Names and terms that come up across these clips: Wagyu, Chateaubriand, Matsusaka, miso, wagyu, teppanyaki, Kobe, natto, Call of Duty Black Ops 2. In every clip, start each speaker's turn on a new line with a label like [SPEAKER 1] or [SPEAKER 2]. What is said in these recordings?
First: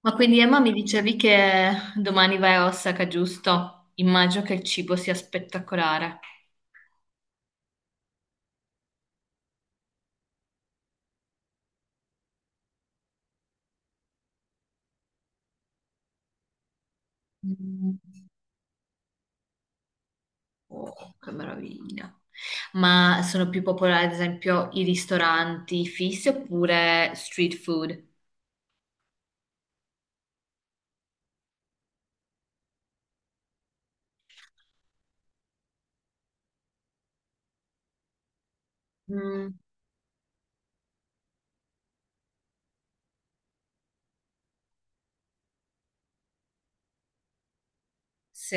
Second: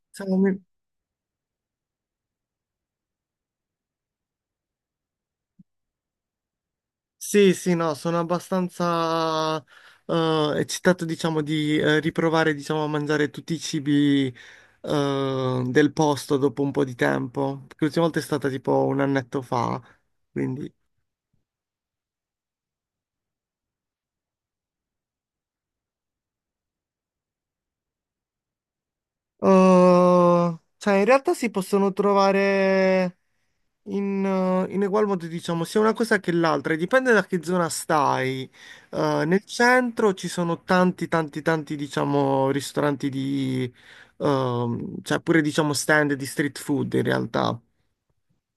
[SPEAKER 1] Ma quindi
[SPEAKER 2] Siamo-
[SPEAKER 1] Emma mi dicevi che domani vai a Osaka, giusto? Immagino che il cibo sia spettacolare.
[SPEAKER 2] Sì, sì, no, sono abbastanza eccitato, diciamo, di riprovare, diciamo, a mangiare tutti i cibi del posto dopo un po' di tempo. Perché
[SPEAKER 1] Mm.
[SPEAKER 2] l'ultima volta è stata tipo un annetto fa, quindi.
[SPEAKER 1] Oh, che meraviglia. Ma sono più popolari, ad esempio, i ristoranti fissi oppure street food?
[SPEAKER 2] Cioè, in realtà si possono trovare in egual modo, diciamo, sia una cosa che l'altra, e dipende da che zona stai. Nel
[SPEAKER 1] Mm,
[SPEAKER 2] centro ci sono tanti, tanti, tanti, diciamo, ristoranti di, cioè pure, diciamo, stand di street food in realtà.
[SPEAKER 1] sì.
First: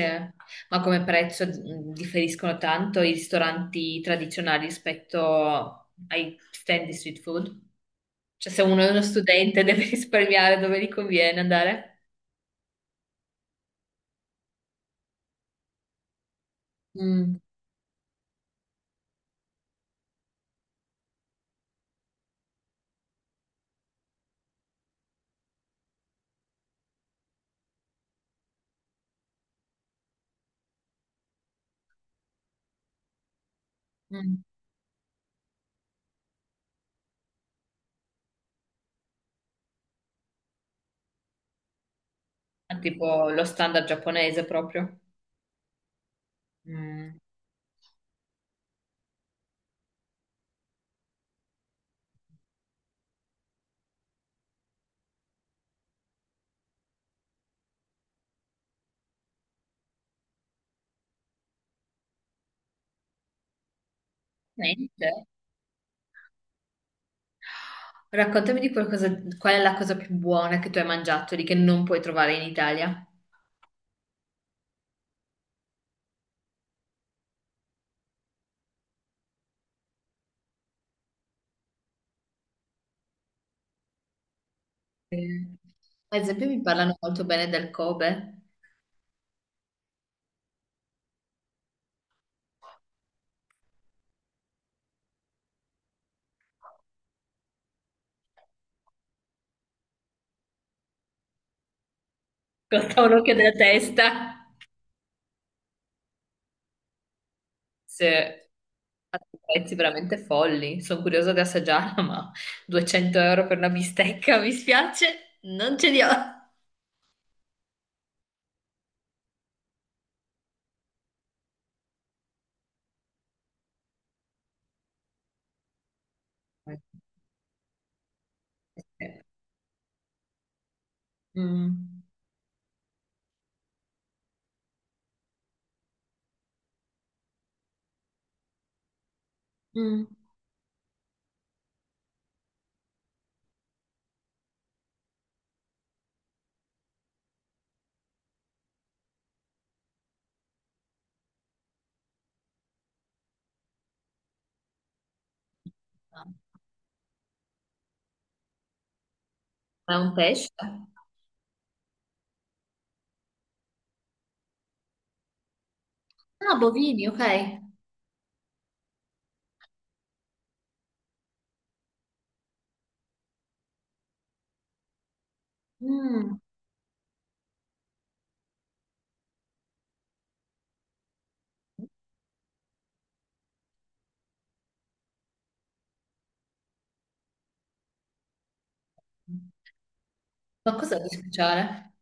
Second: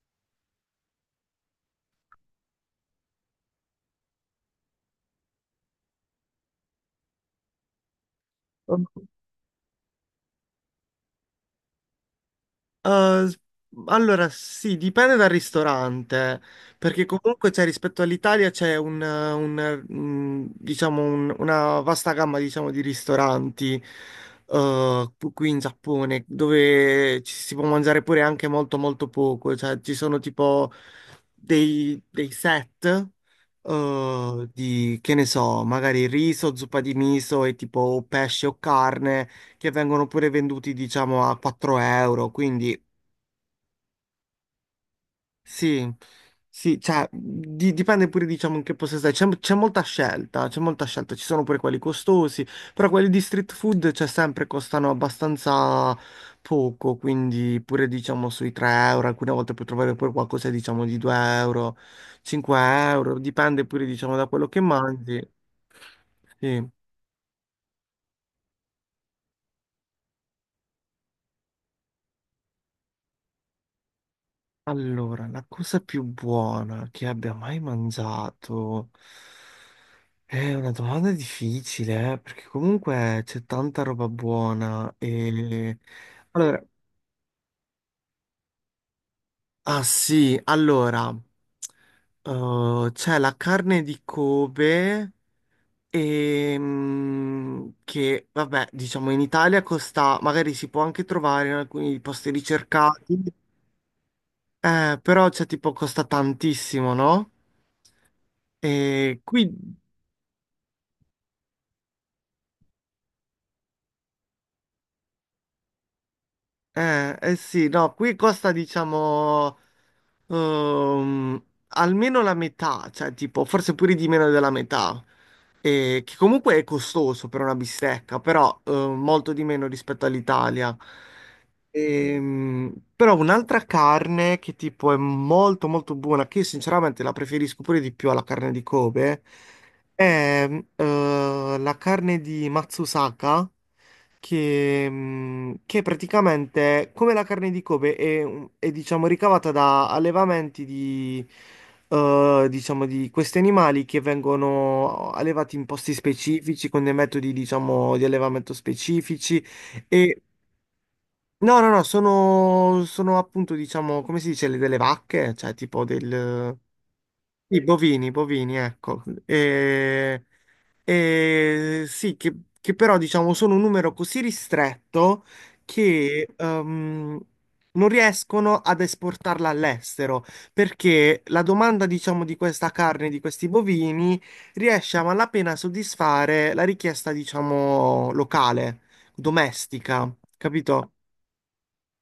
[SPEAKER 1] Ma come prezzo differiscono tanto i ristoranti tradizionali rispetto ai stand di street food? Cioè, se uno è uno studente deve risparmiare dove gli conviene andare?
[SPEAKER 2] Uh, s- allora, sì, dipende dal ristorante, perché
[SPEAKER 1] Mm,
[SPEAKER 2] comunque c'è rispetto all'Italia c'è diciamo una vasta gamma, diciamo, di ristoranti qui in Giappone, dove ci si può mangiare pure anche molto molto poco, cioè ci sono tipo dei set
[SPEAKER 1] mm.
[SPEAKER 2] di, che ne so, magari riso, zuppa di miso e tipo pesce o carne che vengono pure venduti, diciamo, a 4 euro. Quindi
[SPEAKER 1] Ah, tipo lo standard giapponese proprio.
[SPEAKER 2] sì, sì, cioè,
[SPEAKER 1] Mm.
[SPEAKER 2] dipende pure, diciamo, in che posto stai. C'è molta scelta, c'è molta scelta. Ci sono pure quelli costosi, però quelli di street food, cioè, sempre costano abbastanza poco. Quindi pure, diciamo, sui 3 euro. Alcune volte puoi trovare pure qualcosa, diciamo, di 2 euro, 5 euro. Dipende pure, diciamo, da quello che
[SPEAKER 1] Niente.
[SPEAKER 2] mangi. Sì.
[SPEAKER 1] Raccontami di qualcosa, qual è la cosa più buona che tu hai mangiato lì che non puoi trovare in Italia?
[SPEAKER 2] Allora, la cosa più buona che abbia mai mangiato è una domanda difficile, perché comunque c'è tanta roba buona
[SPEAKER 1] Eh,
[SPEAKER 2] e...
[SPEAKER 1] Ad esempio, mi
[SPEAKER 2] Allora,
[SPEAKER 1] parlano molto bene del Kobe.
[SPEAKER 2] ah sì, allora, c'è la carne di Kobe e, che, vabbè, diciamo in Italia costa, magari si può anche trovare in alcuni posti
[SPEAKER 1] Costa un
[SPEAKER 2] ricercati,
[SPEAKER 1] occhio della testa.
[SPEAKER 2] però c'è tipo costa tantissimo, no?
[SPEAKER 1] Se ha
[SPEAKER 2] E
[SPEAKER 1] dei
[SPEAKER 2] qui
[SPEAKER 1] prezzi veramente folli. Sono curiosa di assaggiarla, ma 200 euro per una bistecca, mi spiace, non ce li ho.
[SPEAKER 2] Eh sì, no, qui costa diciamo ehm, almeno la metà, cioè tipo forse pure di meno della metà, che comunque è costoso per una bistecca, però molto di meno rispetto all'Italia.
[SPEAKER 1] Mm.
[SPEAKER 2] Però un'altra carne che tipo è molto molto buona, che io sinceramente la preferisco pure di più alla carne di Kobe,
[SPEAKER 1] Mm.
[SPEAKER 2] è la carne di Matsusaka che praticamente, come la carne di Kobe, è diciamo ricavata da allevamenti di, diciamo, di questi animali che vengono allevati in posti
[SPEAKER 1] Ah,
[SPEAKER 2] specifici, con dei metodi, diciamo, di allevamento specifici.
[SPEAKER 1] è un
[SPEAKER 2] E
[SPEAKER 1] pesce?
[SPEAKER 2] no, no, no, sono, sono appunto, diciamo, come si dice, delle vacche, cioè tipo del.
[SPEAKER 1] Ah, bovini, ok.
[SPEAKER 2] I bovini, bovini, ecco. E, sì, che però diciamo sono un numero così ristretto che
[SPEAKER 1] Mm.
[SPEAKER 2] non riescono ad esportarla all'estero perché la domanda, diciamo, di questa carne, di questi bovini, riesce a malapena a soddisfare la richiesta, diciamo, locale, domestica,
[SPEAKER 1] Ma
[SPEAKER 2] capito?
[SPEAKER 1] cosa di speciale?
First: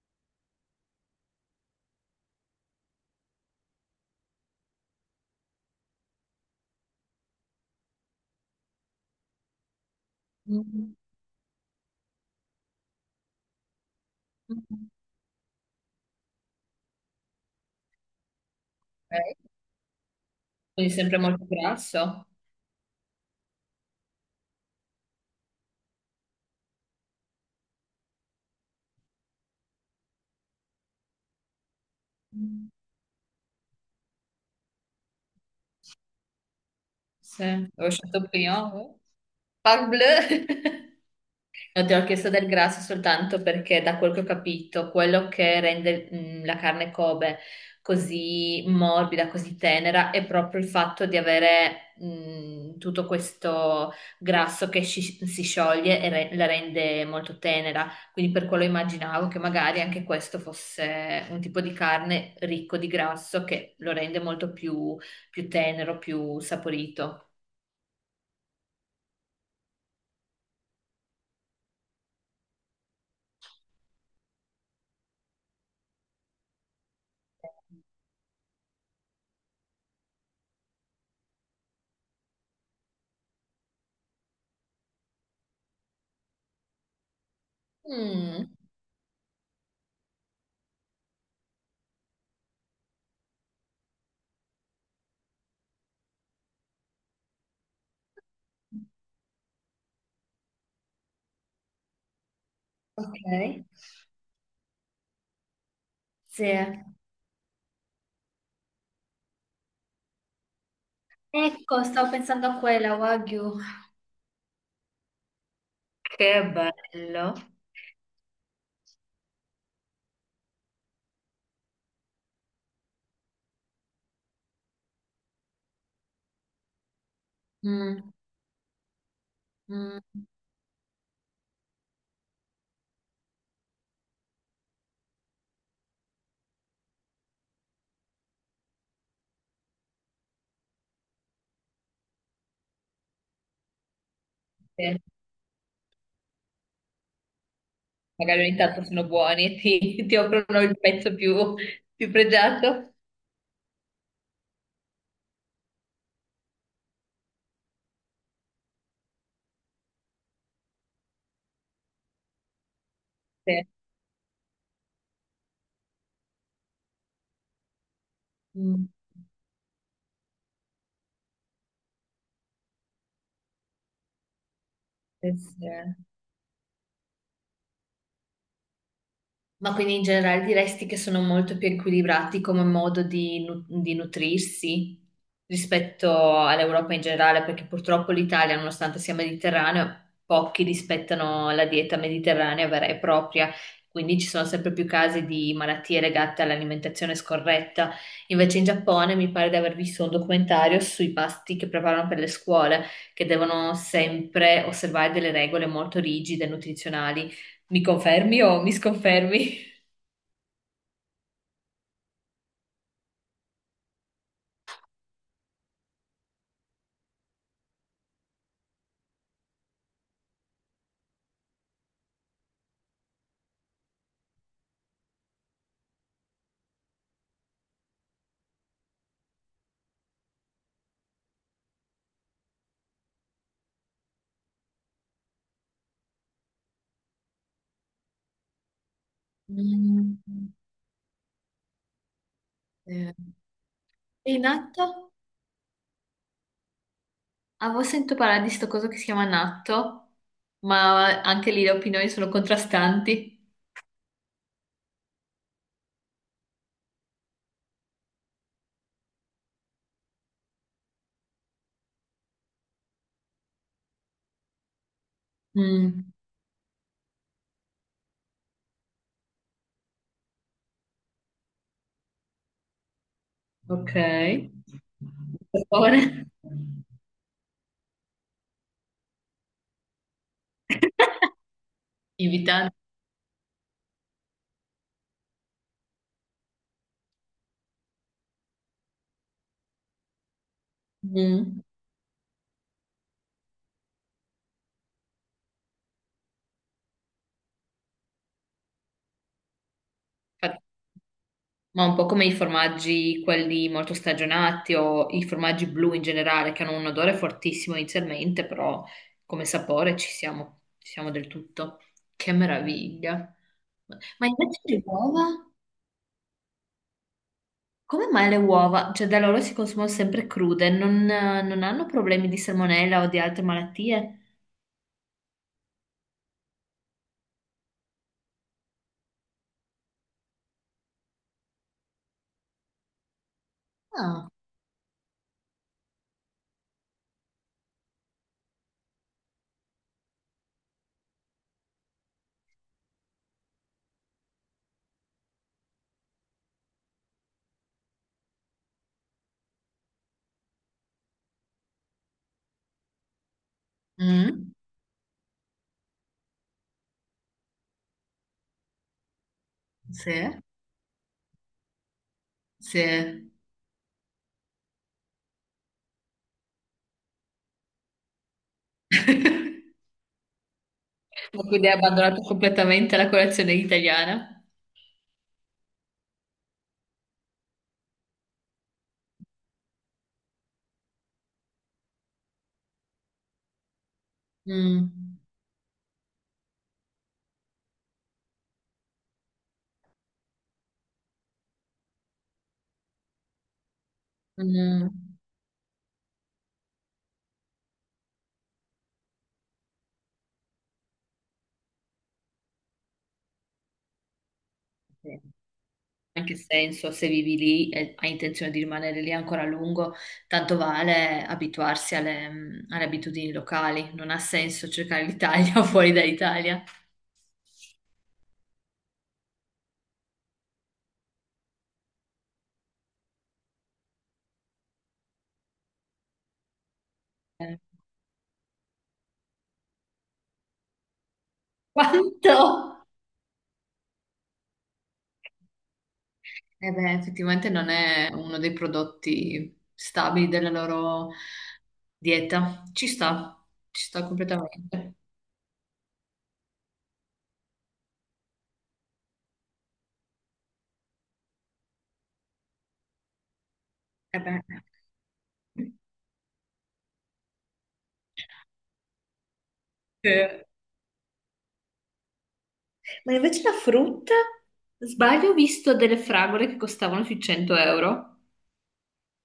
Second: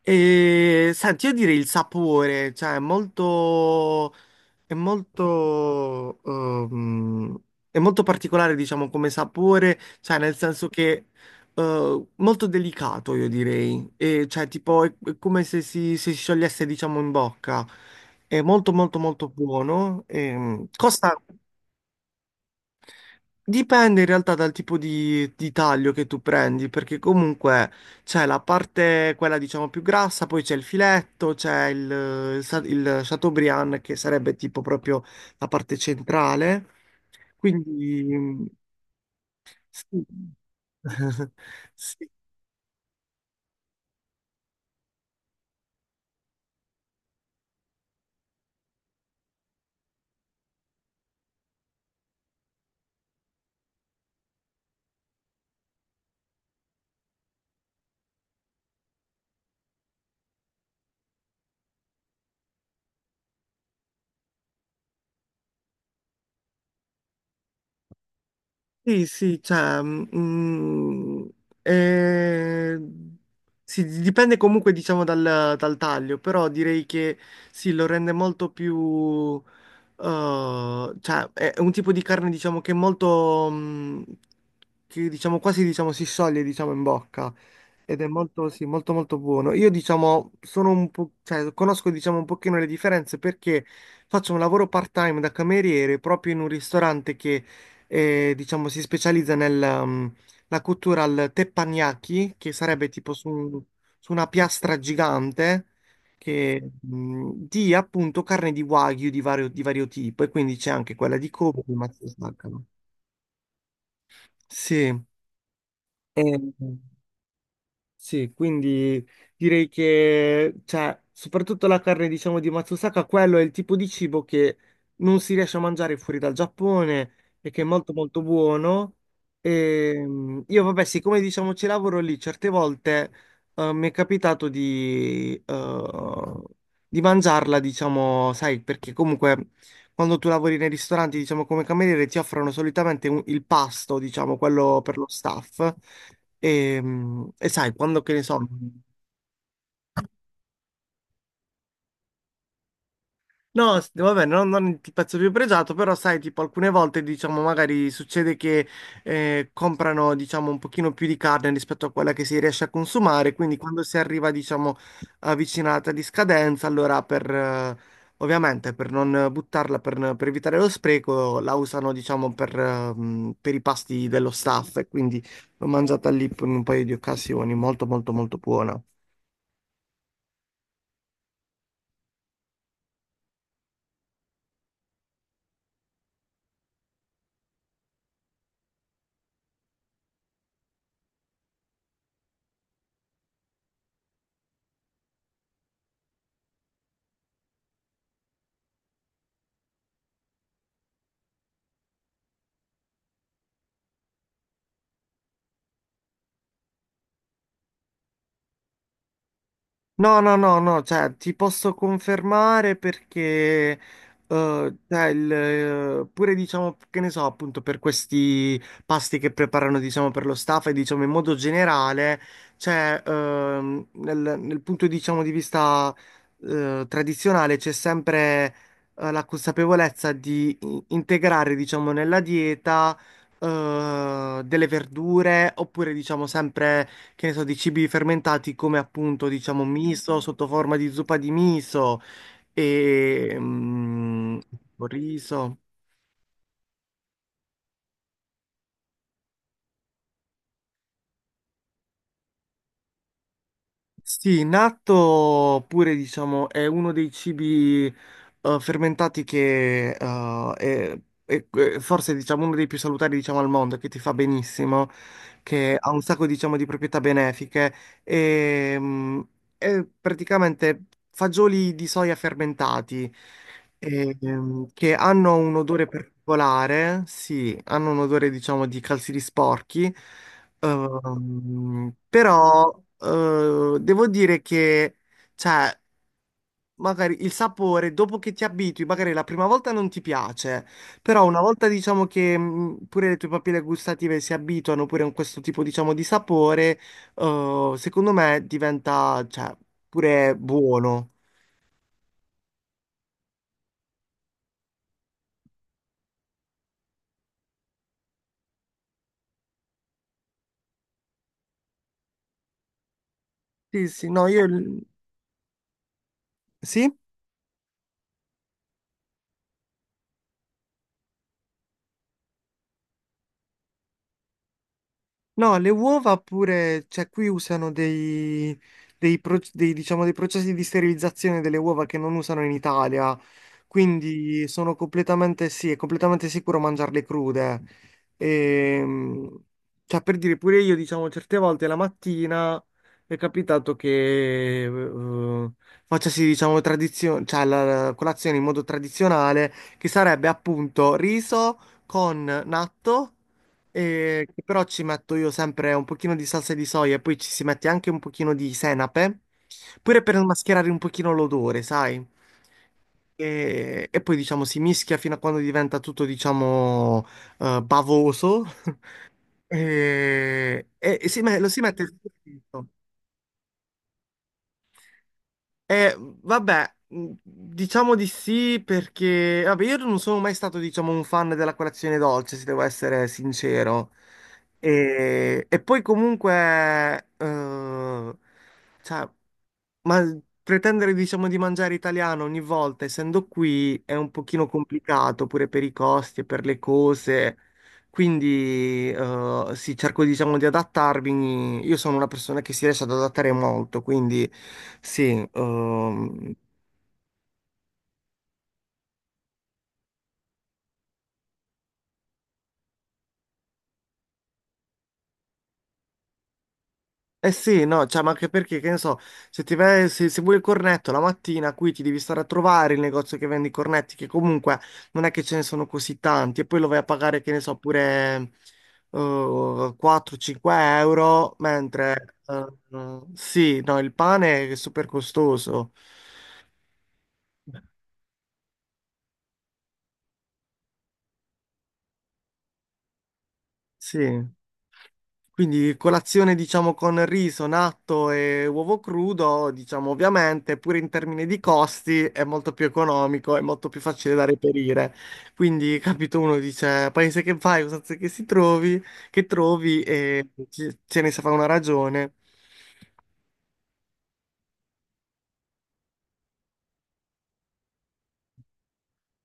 [SPEAKER 2] E senti, io direi il sapore, cioè è molto, è molto, è molto particolare, diciamo, come sapore, cioè nel senso
[SPEAKER 1] Mm.
[SPEAKER 2] che molto delicato, io direi, e, cioè
[SPEAKER 1] Ok.
[SPEAKER 2] tipo è come se si sciogliesse, diciamo, in bocca, è molto molto molto buono,
[SPEAKER 1] Quindi
[SPEAKER 2] costa
[SPEAKER 1] sempre molto grasso.
[SPEAKER 2] Dipende in realtà dal tipo di taglio che tu prendi, perché comunque c'è la parte, quella diciamo più grassa, poi c'è il filetto, c'è il, eh, sa-
[SPEAKER 1] Mm.
[SPEAKER 2] il Chateaubriand che sarebbe tipo proprio la parte centrale.
[SPEAKER 1] Sì, ho
[SPEAKER 2] Quindi
[SPEAKER 1] scelto Pignolo.
[SPEAKER 2] sì.
[SPEAKER 1] Parbleu! No, ti ho
[SPEAKER 2] Sì,
[SPEAKER 1] chiesto del grasso soltanto perché da quel che ho capito, quello che rende la carne Kobe così morbida, così tenera, è proprio il fatto di avere tutto questo grasso che si scioglie e la rende molto tenera. Quindi per quello immaginavo che magari anche questo fosse un tipo di carne ricco di grasso che lo rende molto più, più tenero, più saporito.
[SPEAKER 2] Sì, sì, cioè, eh, sì, dipende comunque diciamo dal taglio, però direi che sì, lo rende molto più, cioè è un tipo di carne diciamo che è molto, che diciamo quasi diciamo si scioglie diciamo in bocca ed è
[SPEAKER 1] Mm,
[SPEAKER 2] molto, sì, molto molto buono. Io diciamo sono un po', cioè conosco diciamo un pochino le differenze perché faccio un lavoro part-time da cameriere proprio in un ristorante che e diciamo si specializza nella cottura al teppanyaki, che sarebbe tipo su,
[SPEAKER 1] ok.
[SPEAKER 2] una piastra gigante
[SPEAKER 1] Sì.
[SPEAKER 2] che, di appunto carne di wagyu di vario, tipo e quindi c'è anche quella di Kobe,
[SPEAKER 1] Ecco,
[SPEAKER 2] ma si
[SPEAKER 1] stavo pensando a
[SPEAKER 2] staccano.
[SPEAKER 1] quella, Wagyu.
[SPEAKER 2] Sì.
[SPEAKER 1] Che
[SPEAKER 2] E-
[SPEAKER 1] bello.
[SPEAKER 2] Sì, quindi direi che, cioè, soprattutto la carne, diciamo, di Matsusaka, quello è il tipo di cibo che non si riesce a mangiare fuori dal Giappone e che è molto
[SPEAKER 1] Mm,
[SPEAKER 2] molto buono. E,
[SPEAKER 1] mm.
[SPEAKER 2] io, vabbè, siccome diciamo ci lavoro lì, certe volte mi è capitato di, di mangiarla, diciamo, sai, perché comunque quando tu lavori nei ristoranti, diciamo, come cameriere, ti offrono solitamente il pasto, diciamo, quello per
[SPEAKER 1] Sì,
[SPEAKER 2] lo staff. E sai, quando che ne so,
[SPEAKER 1] magari ogni tanto sono buoni, ti offrono il pezzo più, più pregiato.
[SPEAKER 2] no, vabbè, non il pezzo più pregiato, però sai, tipo alcune volte, diciamo, magari succede che comprano, diciamo, un pochino più di carne rispetto a quella che si riesce a consumare, quindi
[SPEAKER 1] Sì.
[SPEAKER 2] quando si arriva, diciamo, avvicinata di scadenza, allora per, ovviamente,
[SPEAKER 1] Mm.
[SPEAKER 2] per non buttarla, per, evitare lo spreco, la usano, diciamo, per i pasti dello staff e quindi
[SPEAKER 1] Sì,
[SPEAKER 2] l'ho
[SPEAKER 1] sì.
[SPEAKER 2] mangiata lì in un paio di occasioni, molto, molto, molto buona.
[SPEAKER 1] Ma quindi in generale diresti che sono molto più equilibrati come modo di, di nutrirsi rispetto all'Europa in generale, perché purtroppo l'Italia, nonostante sia mediterraneo, pochi rispettano la dieta mediterranea vera e propria, quindi ci sono sempre più casi di malattie legate all'alimentazione scorretta. Invece in Giappone mi pare di aver visto un documentario sui pasti che preparano per le scuole, che devono sempre osservare delle regole molto rigide nutrizionali. Mi confermi o mi sconfermi?
[SPEAKER 2] No, no, no, no, cioè ti posso confermare perché cioè, pure diciamo che ne so, appunto per questi pasti che preparano diciamo per lo staff e diciamo in modo generale, cioè nel, punto diciamo di vista tradizionale c'è sempre la consapevolezza di integrare diciamo nella dieta delle verdure oppure diciamo sempre che ne so, di cibi fermentati come appunto, diciamo,
[SPEAKER 1] Mm.
[SPEAKER 2] miso sotto forma di zuppa di miso
[SPEAKER 1] Eh.
[SPEAKER 2] e
[SPEAKER 1] E il natto?
[SPEAKER 2] riso.
[SPEAKER 1] Avevo sentito parlare di sto coso che si chiama natto, ma anche lì le opinioni sono contrastanti.
[SPEAKER 2] Sì, natto pure diciamo è uno dei cibi fermentati che è forse diciamo uno dei più salutari diciamo al mondo, che ti fa benissimo, che ha un
[SPEAKER 1] Mm,
[SPEAKER 2] sacco diciamo di proprietà benefiche e, è praticamente fagioli di soia fermentati e,
[SPEAKER 1] ok.
[SPEAKER 2] che hanno un
[SPEAKER 1] Per
[SPEAKER 2] odore
[SPEAKER 1] favore.
[SPEAKER 2] particolare, sì, hanno un odore diciamo di calzini sporchi.
[SPEAKER 1] Invitante.
[SPEAKER 2] Però devo dire che, cioè, magari il sapore, dopo che ti abitui, magari la prima volta non ti piace, però una
[SPEAKER 1] Mm.
[SPEAKER 2] volta diciamo che pure le tue papille gustative si abituano pure a questo tipo, diciamo, di sapore, secondo me diventa, cioè, pure buono.
[SPEAKER 1] Ma un po' come i formaggi, quelli molto stagionati o i formaggi blu in generale, che hanno un odore fortissimo inizialmente, però come sapore ci siamo del tutto. Che meraviglia.
[SPEAKER 2] Sì, sì, no,
[SPEAKER 1] Ma
[SPEAKER 2] io.
[SPEAKER 1] invece le uova?
[SPEAKER 2] Sì?
[SPEAKER 1] Come mai le uova? Cioè, da loro si consumano sempre crude, non hanno problemi di salmonella o di altre malattie?
[SPEAKER 2] No, le uova pure, cioè qui usano dei, diciamo, dei processi di sterilizzazione delle uova che non usano in Italia,
[SPEAKER 1] Ah,
[SPEAKER 2] quindi sono completamente, sì, è completamente sicuro mangiarle crude. Ehm, cioè, per dire, pure io, diciamo, certe volte la mattina è capitato che facessi, diciamo, cioè, la colazione in modo tradizionale, che sarebbe appunto riso con natto che
[SPEAKER 1] mm,
[SPEAKER 2] però ci metto io sempre un pochino di salsa di soia e poi ci si mette anche un pochino di senape, pure
[SPEAKER 1] sì,
[SPEAKER 2] per mascherare un pochino l'odore, sai?
[SPEAKER 1] sì.
[SPEAKER 2] E poi diciamo si mischia fino a quando diventa tutto diciamo bavoso e, e
[SPEAKER 1] Ma
[SPEAKER 2] lo si
[SPEAKER 1] quindi hai
[SPEAKER 2] mette.
[SPEAKER 1] abbandonato completamente la colazione italiana?
[SPEAKER 2] Vabbè, diciamo di sì perché, vabbè, io non sono mai stato, diciamo, un fan della colazione dolce, se devo essere sincero.
[SPEAKER 1] Mm,
[SPEAKER 2] E poi comunque, eh, cioè, ma pretendere, diciamo, di mangiare italiano ogni volta, essendo qui, è un pochino
[SPEAKER 1] mm.
[SPEAKER 2] complicato pure per i costi e per le cose. Quindi, sì, cerco, diciamo, di adattarmi. Io sono una persona che si riesce ad adattare molto, quindi
[SPEAKER 1] Sì.
[SPEAKER 2] sì.
[SPEAKER 1] Anche se, insomma, se vivi lì e hai intenzione di rimanere lì ancora a lungo, tanto vale abituarsi alle, alle abitudini locali. Non ha senso cercare l'Italia fuori dall'Italia.
[SPEAKER 2] Eh sì, no, cioè, ma anche perché, che ne so, se, ti vai- se, se vuoi il cornetto la mattina, qui ti devi stare a trovare il negozio che vende i cornetti, che comunque non è che ce ne sono così tanti, e poi lo vai a pagare, che ne so,
[SPEAKER 1] Eh,
[SPEAKER 2] pure 4-5 euro, mentre
[SPEAKER 1] Quanto?
[SPEAKER 2] sì, no, il pane è super costoso.
[SPEAKER 1] Eh beh, effettivamente non è uno dei prodotti stabili della loro dieta. Ci
[SPEAKER 2] Sì.
[SPEAKER 1] sta completamente.
[SPEAKER 2] Quindi colazione diciamo con riso, natto e uovo crudo, diciamo ovviamente, pure in termini di costi è molto più economico, è molto più facile
[SPEAKER 1] Eh
[SPEAKER 2] da
[SPEAKER 1] beh.
[SPEAKER 2] reperire. Quindi, capito, uno dice paese che vai, usanze che si trovi, che trovi e
[SPEAKER 1] Eh.
[SPEAKER 2] ce ne si fa una ragione.
[SPEAKER 1] Ma invece la frutta, sbaglio, ho visto delle fragole che costavano sui 100 euro.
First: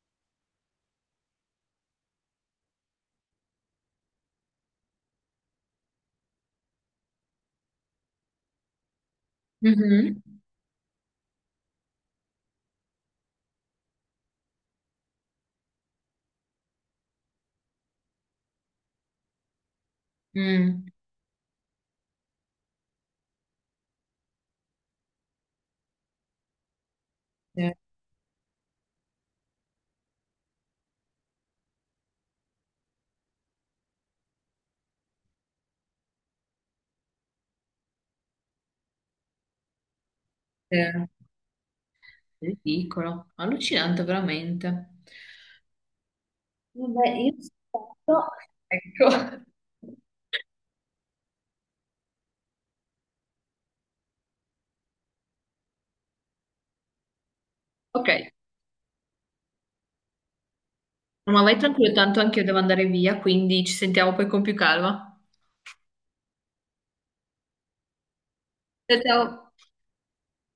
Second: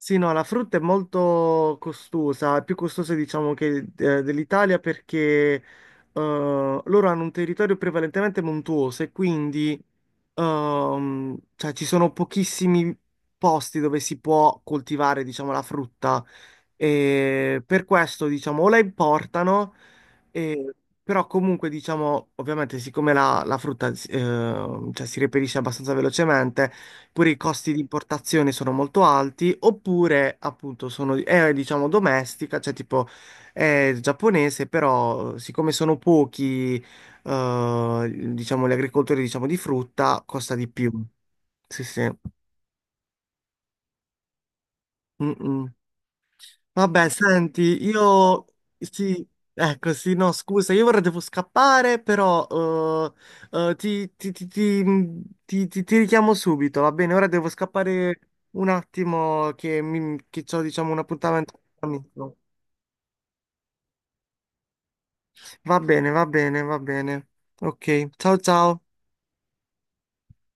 [SPEAKER 2] Sì, no, la frutta è molto costosa, è più costosa diciamo che dell'Italia perché eh, loro hanno un territorio prevalentemente montuoso e quindi
[SPEAKER 1] Mhm.
[SPEAKER 2] cioè, ci sono pochissimi posti dove si può coltivare diciamo la frutta e per questo diciamo o la importano e-
[SPEAKER 1] Mm.
[SPEAKER 2] però comunque diciamo ovviamente siccome la, la frutta cioè, si reperisce abbastanza velocemente oppure i costi
[SPEAKER 1] Sì,
[SPEAKER 2] di importazione sono molto alti, oppure appunto sono, è diciamo domestica, cioè tipo è giapponese, però siccome sono pochi, diciamo gli agricoltori diciamo di frutta, costa di
[SPEAKER 1] sì.
[SPEAKER 2] più. Sì, sì.
[SPEAKER 1] Ridicolo, allucinante veramente.
[SPEAKER 2] Mm, mm. Vabbè,
[SPEAKER 1] Vabbè, io
[SPEAKER 2] senti,
[SPEAKER 1] aspetto.
[SPEAKER 2] io sì,
[SPEAKER 1] Ecco.
[SPEAKER 2] ecco, sì, no, scusa, io ora devo scappare, però ti richiamo subito, va bene? Ora devo
[SPEAKER 1] Ok,
[SPEAKER 2] scappare un attimo che, mi, che ho, diciamo, un
[SPEAKER 1] no, ma
[SPEAKER 2] appuntamento
[SPEAKER 1] vai
[SPEAKER 2] con
[SPEAKER 1] tranquillo,
[SPEAKER 2] un
[SPEAKER 1] tanto
[SPEAKER 2] amico.
[SPEAKER 1] anche io devo andare via, quindi ci sentiamo poi con più calma.
[SPEAKER 2] Va bene, va bene, va bene. Ok, ciao ciao.
[SPEAKER 1] Ciao, ciao.